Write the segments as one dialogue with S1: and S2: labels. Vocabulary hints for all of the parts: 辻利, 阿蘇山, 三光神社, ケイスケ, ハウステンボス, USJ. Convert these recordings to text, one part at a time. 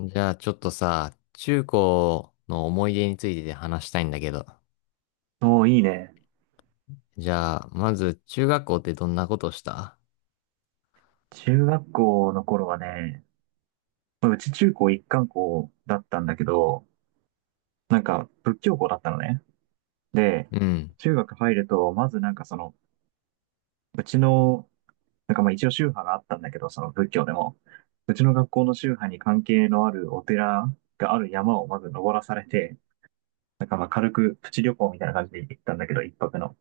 S1: じゃあちょっとさ、中高の思い出について話したいんだけど。
S2: おー、いいね。
S1: じゃあ、まず中学校ってどんなことした？
S2: 中学校の頃はね、うち中高一貫校だったんだけど、仏教校だったのね。で、
S1: うん。
S2: 中学入ると、まずなんかその、うちの、なんかまあ一応宗派があったんだけど、その仏教でも、うちの学校の宗派に関係のあるお寺がある山をまず登らされて、軽くプチ旅行みたいな感じで行ったんだけど、一泊の。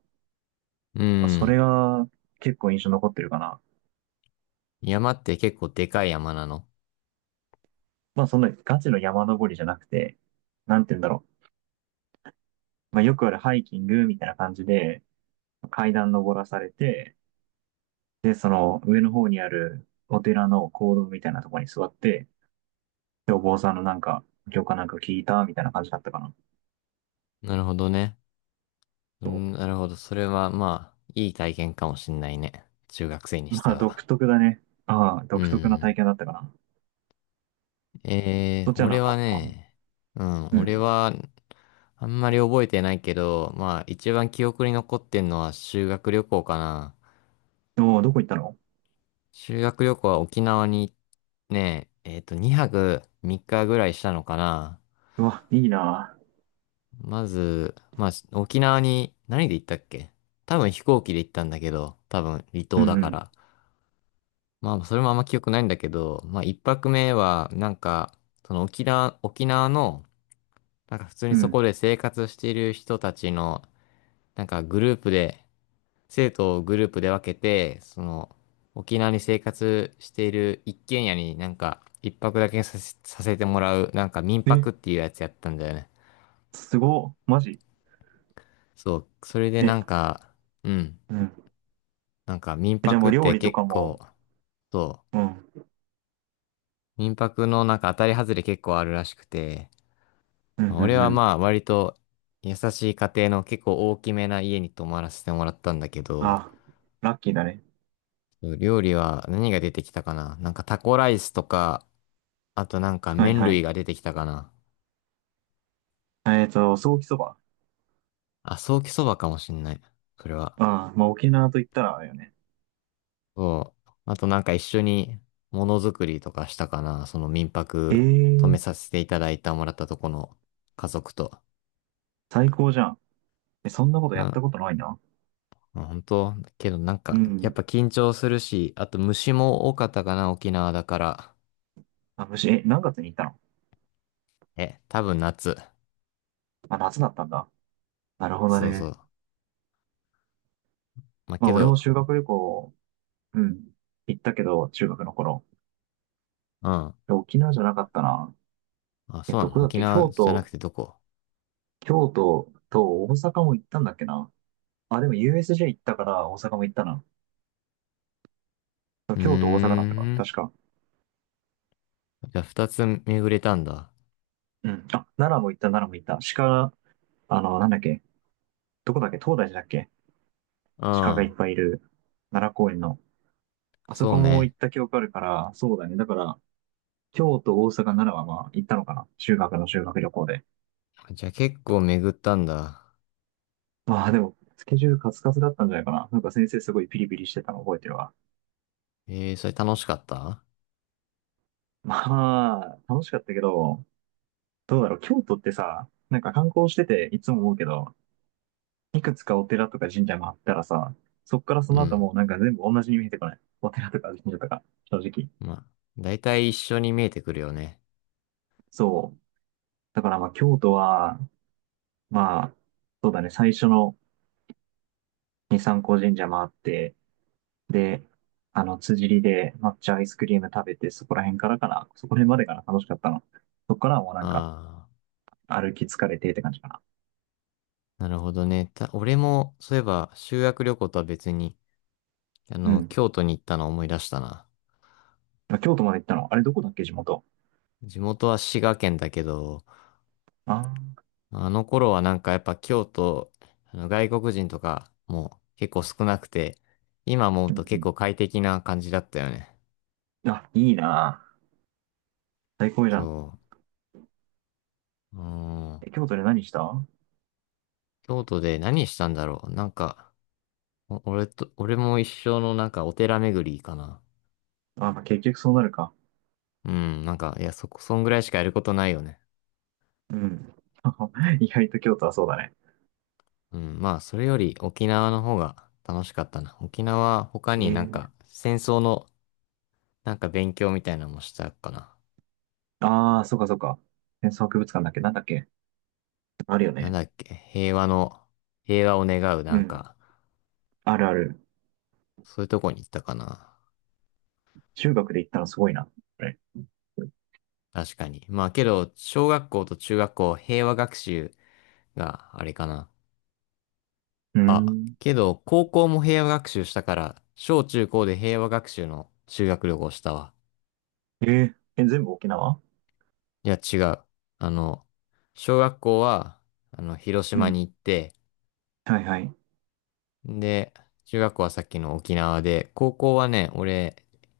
S1: う
S2: まあ、それ
S1: ん。
S2: が結構印象残ってるかな。
S1: 山って結構でかい山なの？
S2: まあそんなガチの山登りじゃなくて、なんて言うんだろう。まあ、よくあるハイキングみたいな感じで、階段登らされて、で、その上の方にあるお寺の講堂みたいなところに座って、で、お坊さんの教科なんか聞いたみたいな感じだったかな。
S1: なるほどね。うん、なるほど。それはまあ、いい体験かもしんないね。中学生にし
S2: ま
S1: て
S2: あ、独
S1: は。
S2: 特だね。ああ、
S1: う
S2: 独特な
S1: ん。
S2: 体験だったかな。そっちは
S1: 俺
S2: なか
S1: は
S2: った？
S1: ね、うん、
S2: う
S1: 俺
S2: ん。
S1: は、あんまり覚えてないけど、まあ、一番記憶に残ってんのは修学旅行かな。
S2: おお、どこ行ったの？
S1: 修学旅行は沖縄にね、2泊3日ぐらいしたのかな。
S2: うわ、いいな。
S1: まず、まあ、沖縄に何で行ったっけ？多分飛行機で行ったんだけど、多分離
S2: う
S1: 島
S2: ん
S1: だ
S2: う
S1: か
S2: ん。
S1: ら。まあ、それもあんま記憶ないんだけど、まあ、一泊目は、なんか、その沖縄の、なんか普通
S2: う
S1: にそ
S2: ん。
S1: こで生活している人たちの、なんかグループで生徒をグループで分けて、その、沖縄に生活している一軒家になんか、一泊だけさせてもらう、なんか民
S2: え、
S1: 泊っていうやつやったんだよね。
S2: すご。マジ？
S1: そう、それでな
S2: え、
S1: んか、うん、
S2: うん。
S1: なんか民
S2: え、じゃあ
S1: 泊
S2: もう
S1: っ
S2: 料
S1: て
S2: 理と
S1: 結
S2: か
S1: 構、
S2: も、
S1: そ
S2: うん。
S1: う、民泊のなんか当たり外れ結構あるらしくて、
S2: うんう
S1: 俺
S2: んう
S1: は
S2: ん。
S1: まあ割と優しい家庭の結構大きめな家に泊まらせてもらったんだけど、
S2: あ、ラッキーだね。
S1: 料理は何が出てきたかな？なんかタコライスとか、あとなんか
S2: はい
S1: 麺
S2: は
S1: 類
S2: い。
S1: が出てきたかな。
S2: えっと、ソーキそば。
S1: あ、ソーキそばかもしんない。それは。
S2: ああ、まあ沖縄と言ったらあれよね。
S1: そう。あとなんか一緒にものづくりとかしたかな。その民
S2: え
S1: 泊泊め
S2: え、
S1: させていただいたもらったとこの家族と。
S2: 最高じゃん。え、そんなこと
S1: う
S2: やった
S1: ん。
S2: ことないな。
S1: まあ本当けどなん
S2: う
S1: か、やっぱ
S2: ん。
S1: 緊張するし、あと虫も多かったかな、沖縄だから。
S2: あ、むし、え、何月に行ったの？
S1: え、多分夏。
S2: あ、夏だったんだ。なるほど
S1: そうそ
S2: ね。
S1: う。まあ、
S2: ま
S1: け
S2: あ俺も
S1: ど、
S2: 修学旅行、うん、行ったけど、中学の頃。
S1: うん。
S2: で沖縄じゃなかったな。
S1: あ、
S2: え、
S1: そうな
S2: ど
S1: の？
S2: こだっ
S1: 沖
S2: け、
S1: 縄
S2: 京
S1: じゃなく
S2: 都、
S1: てどこ？
S2: 京都と大阪も行ったんだっけな。あ、でも USJ 行ったから大阪も行ったな。
S1: うー
S2: 京都、大阪だったか。
S1: ん。
S2: 確か。
S1: じゃあ二つ巡れたんだ。
S2: うん。あ、奈良も行った、奈良も行った。鹿、あの、なんだっけ。どこだっけ、東大寺だっけ？
S1: う
S2: 鹿がいっ
S1: ん。
S2: ぱいいる奈良公園の。あそ
S1: そう
S2: こも行
S1: ね。
S2: った記憶あるから、そうだね。だから、京都、大阪、奈良はまあ行ったのかな。修学旅行で。
S1: じゃあ結構巡ったんだ。
S2: まあでも、スケジュールカツカツだったんじゃないかな。なんか先生すごいピリピリしてたの覚えてるわ。
S1: えー、それ楽しかった？
S2: まあ、楽しかったけど、どうだろう。京都ってさ、なんか観光してていつも思うけど、いくつかお寺とか神社回ったらさ、そっからそ
S1: う
S2: の後
S1: ん。
S2: もうなんか全部同じに見えてこない？お寺とか神社とか、正直。
S1: まあ、だいたい一緒に見えてくるよね。
S2: そう。だからまあ京都は、まあ、そうだね、最初のに三光神社回って、で、あの、辻利で抹茶アイスクリーム食べて、そこら辺からかな、そこら辺までかな、楽しかったの。そこからはもうなんか、
S1: あ
S2: 歩き疲れてって感じかな。
S1: あ、なるほどね。俺も、そういえば、修学旅行とは別に、
S2: うん。
S1: 京都に行ったのを思い出したな。
S2: まあ京都まで行ったの？あれどこだっけ、地元。
S1: 地元は滋賀県だけど、
S2: ああ、
S1: あの頃はなんかやっぱ京都、外国人とかも結構少なくて、今思う
S2: う
S1: と結
S2: ん
S1: 構快適な感じだったよね。
S2: うん。あ、いいなあ。最高じゃん。
S1: そう。うん。
S2: え、京都で何した？あ、
S1: 京都で何したんだろう。なんか、お俺と、俺も一生のなんかお寺巡りかな。
S2: まあ、結局そうなるか。
S1: うん、なんか、いや、そこ、そんぐらいしかやることないよね。
S2: うん。意外と京都はそうだね。
S1: うん、まあ、それより沖縄の方が楽しかったな。沖縄、他
S2: え
S1: になん
S2: え、
S1: か、戦争のなんか勉強みたいなのもしたかな。
S2: ああ、そうかそうか。戦争博物館だっけ、なんだっけ？あるよ
S1: なん
S2: ね。
S1: だっけ、平和の、平和を願うな
S2: う
S1: ん
S2: ん。
S1: か、
S2: あるある。
S1: そういうとこに行ったかな。
S2: 中学で行ったのすごいな。あれ？
S1: 確かに。まあ、けど、小学校と中学校、平和学習があれかな。
S2: うん。
S1: けど、高校も平和学習したから、小中高で平和学習の修学旅行したわ。
S2: えー、え、全部沖縄？
S1: いや、違う。あの、小学校は、広
S2: う
S1: 島
S2: ん。
S1: に行って、
S2: はいはい。う
S1: で、中学校はさっきの沖縄で、高校はね、俺、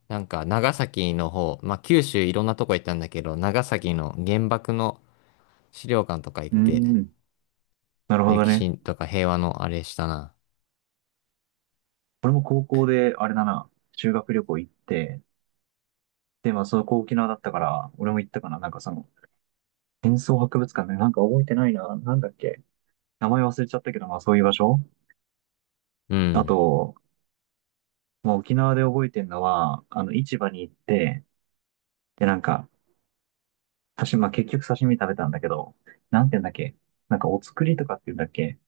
S1: なんか長崎の方、まあ、九州いろんなとこ行ったんだけど、長崎の原爆の資料館とか行って、
S2: ん。なるほど
S1: 歴
S2: ね。
S1: 史とか平和のあれしたな。
S2: 俺も高校で、あれだな、修学旅行行って、で、まあ、そこ沖縄だったから、俺も行ったかな。なんかその、戦争博物館ね、なんか覚えてないな。なんだっけ。名前忘れちゃったけど、まあ、そういう場所。
S1: う
S2: あ
S1: ん。
S2: と、まあ、沖縄で覚えてるのは、あの、市場に行って、で、なんか、刺身、まあ、結局刺身食べたんだけど、なんて言うんだっけ。なんか、お造りとかって言うんだっけ。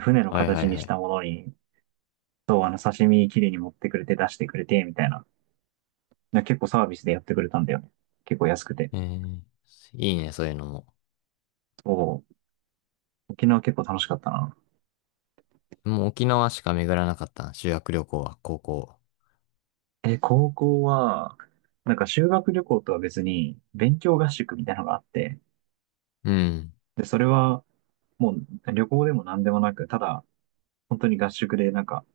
S2: 船の
S1: はいは
S2: 形
S1: い
S2: に
S1: は
S2: し
S1: い。
S2: たものに、そう、あの、刺身きれいに持ってくれて、出してくれて、みたいな。な結構サービスでやってくれたんだよね。結構安くて。
S1: えー、いいね、そういうのも。
S2: そう。沖縄結構楽しかったな。
S1: もう沖縄しか巡らなかったな、修学旅行は、高校。
S2: え、高校は、なんか修学旅行とは別に、勉強合宿みたいなのがあって、
S1: うん。
S2: で、それは、もう旅行でも何でもなく、ただ、本当に合宿で、なんか、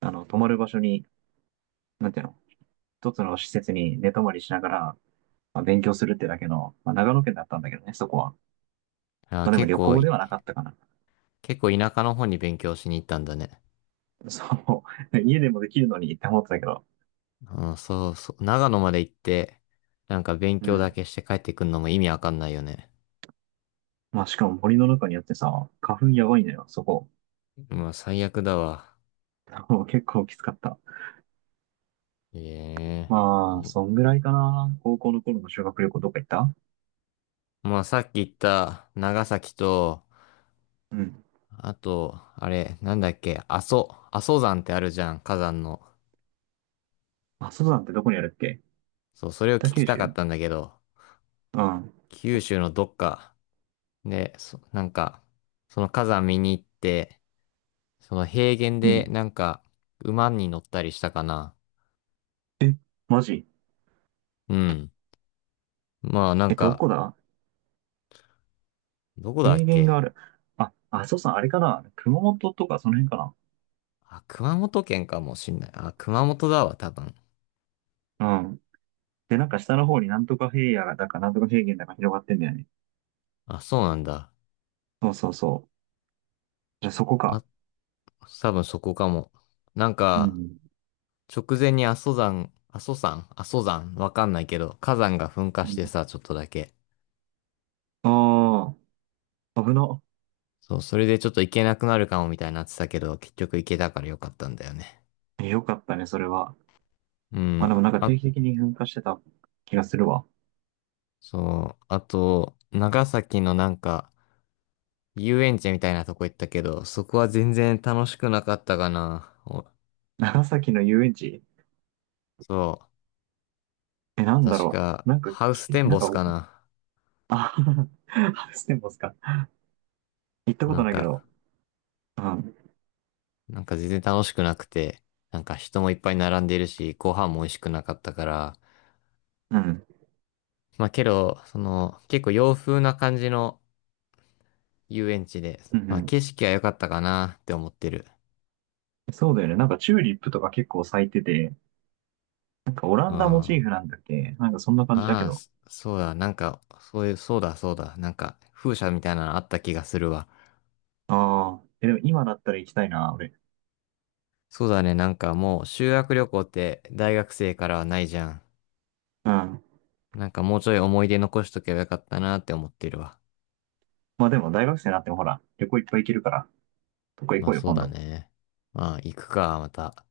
S2: あの、泊まる場所に、なんていうの、一つの施設に寝泊まりしながら、まあ、勉強するってだけの、まあ、長野県だったんだけどね、そこは。
S1: あー、
S2: まあ、でも旅行ではなかったかな。
S1: 結構田舎の方に勉強しに行ったんだね。
S2: そう。家でもできるのにって思ってたけど、
S1: うん、そうそう。長野まで行って、なんか勉
S2: う
S1: 強だ
S2: ん。
S1: けして帰ってくんのも意味わかんないよね。
S2: まあ、しかも森の中にあってさ、花粉やばいのよ、そこ。
S1: まあ最悪だわ。
S2: 結構きつかった。
S1: ええ。
S2: まあ、
S1: も
S2: そんぐらいかな。高校の頃の修学旅行どっか行った？
S1: まあさっき言った長崎と、
S2: うん。
S1: あと、あれ、なんだっけ、阿蘇山ってあるじゃん、火山の。
S2: 阿蘇山ってどこにあるっけ？
S1: そう、それを
S2: 北
S1: 聞き
S2: 九
S1: たかっ
S2: 州？
S1: たんだけど、
S2: うん。
S1: 九州のどっかで、なんか、その火山見に行って、その平原
S2: う
S1: で
S2: ん。
S1: なんか、馬に乗ったりしたかな。
S2: え、マジ？
S1: うん。まあなん
S2: え、ど
S1: か、
S2: こだ？
S1: どこだ
S2: 平
S1: っ
S2: 原
S1: け？
S2: がある。あ、阿蘇山あれかな、熊本とかその辺か
S1: あ、熊本県かもしんない。あ、熊本だわ、多分。
S2: な？うん。で、なんか下の方になんとか平野だかなんとか平原だか広がってんだよね。
S1: あ、そうなんだ。
S2: そうそうそう。じゃあそこ
S1: あ、
S2: か。
S1: 多分そこかも。なん
S2: う
S1: か、
S2: ん。
S1: 直前に阿蘇山、阿蘇山、阿蘇山、わかんないけど、火山が噴火
S2: う
S1: して
S2: ん、
S1: さ、ちょっとだけ。
S2: ああ、危な。
S1: そう、それでちょっと行けなくなるかもみたいになってたけど、結局行けたからよかったんだよね。
S2: よかったね、それは。
S1: う
S2: まあ
S1: ん、
S2: でもなんか定
S1: あ、
S2: 期的に噴火してた気がするわ。
S1: そう、あと、長崎のなんか、遊園地みたいなとこ行ったけど、そこは全然楽しくなかったかな。
S2: 長崎の遊園地？
S1: そ
S2: え、な
S1: う、
S2: んだ
S1: 確
S2: ろ
S1: か、
S2: う。なんか
S1: ハウス
S2: き、
S1: テン
S2: なん
S1: ボス
S2: か、
S1: かな。
S2: あ、ハウステンボスか。行ったこ
S1: な
S2: と
S1: ん
S2: ないけど、
S1: か、
S2: うん、
S1: なんか全然楽しくなくて、なんか人もいっぱい並んでいるし、ご飯も美味しくなかったから、
S2: うん、
S1: まあけど、その、結構洋風な感じの遊園地で、
S2: うん、う
S1: まあ
S2: ん。
S1: 景色は良かったかなって思ってる。
S2: そうだよね。なんかチューリップとか結構咲いてて、なんかオラ
S1: うん。
S2: ンダモチー
S1: あ
S2: フなんだっけ、なんかそんな感じだけ
S1: あ、
S2: ど。
S1: そうだ、なんか、そういう、そうだ、そうだ、なんか、風車みたいなのあった気がするわ。
S2: ああ、え、でも今だったら行きたいな、俺。
S1: そうだね、なんかもう修学旅行って大学生からはないじゃん。
S2: うん。
S1: なんかもうちょい思い出残しとけばよかったなって思ってるわ。
S2: まあでも大学生になってもほら、旅行いっぱい行けるから、どこ行
S1: まあ
S2: こうよ、
S1: そう
S2: 今
S1: だ
S2: 度。
S1: ね。まあ行くか、また。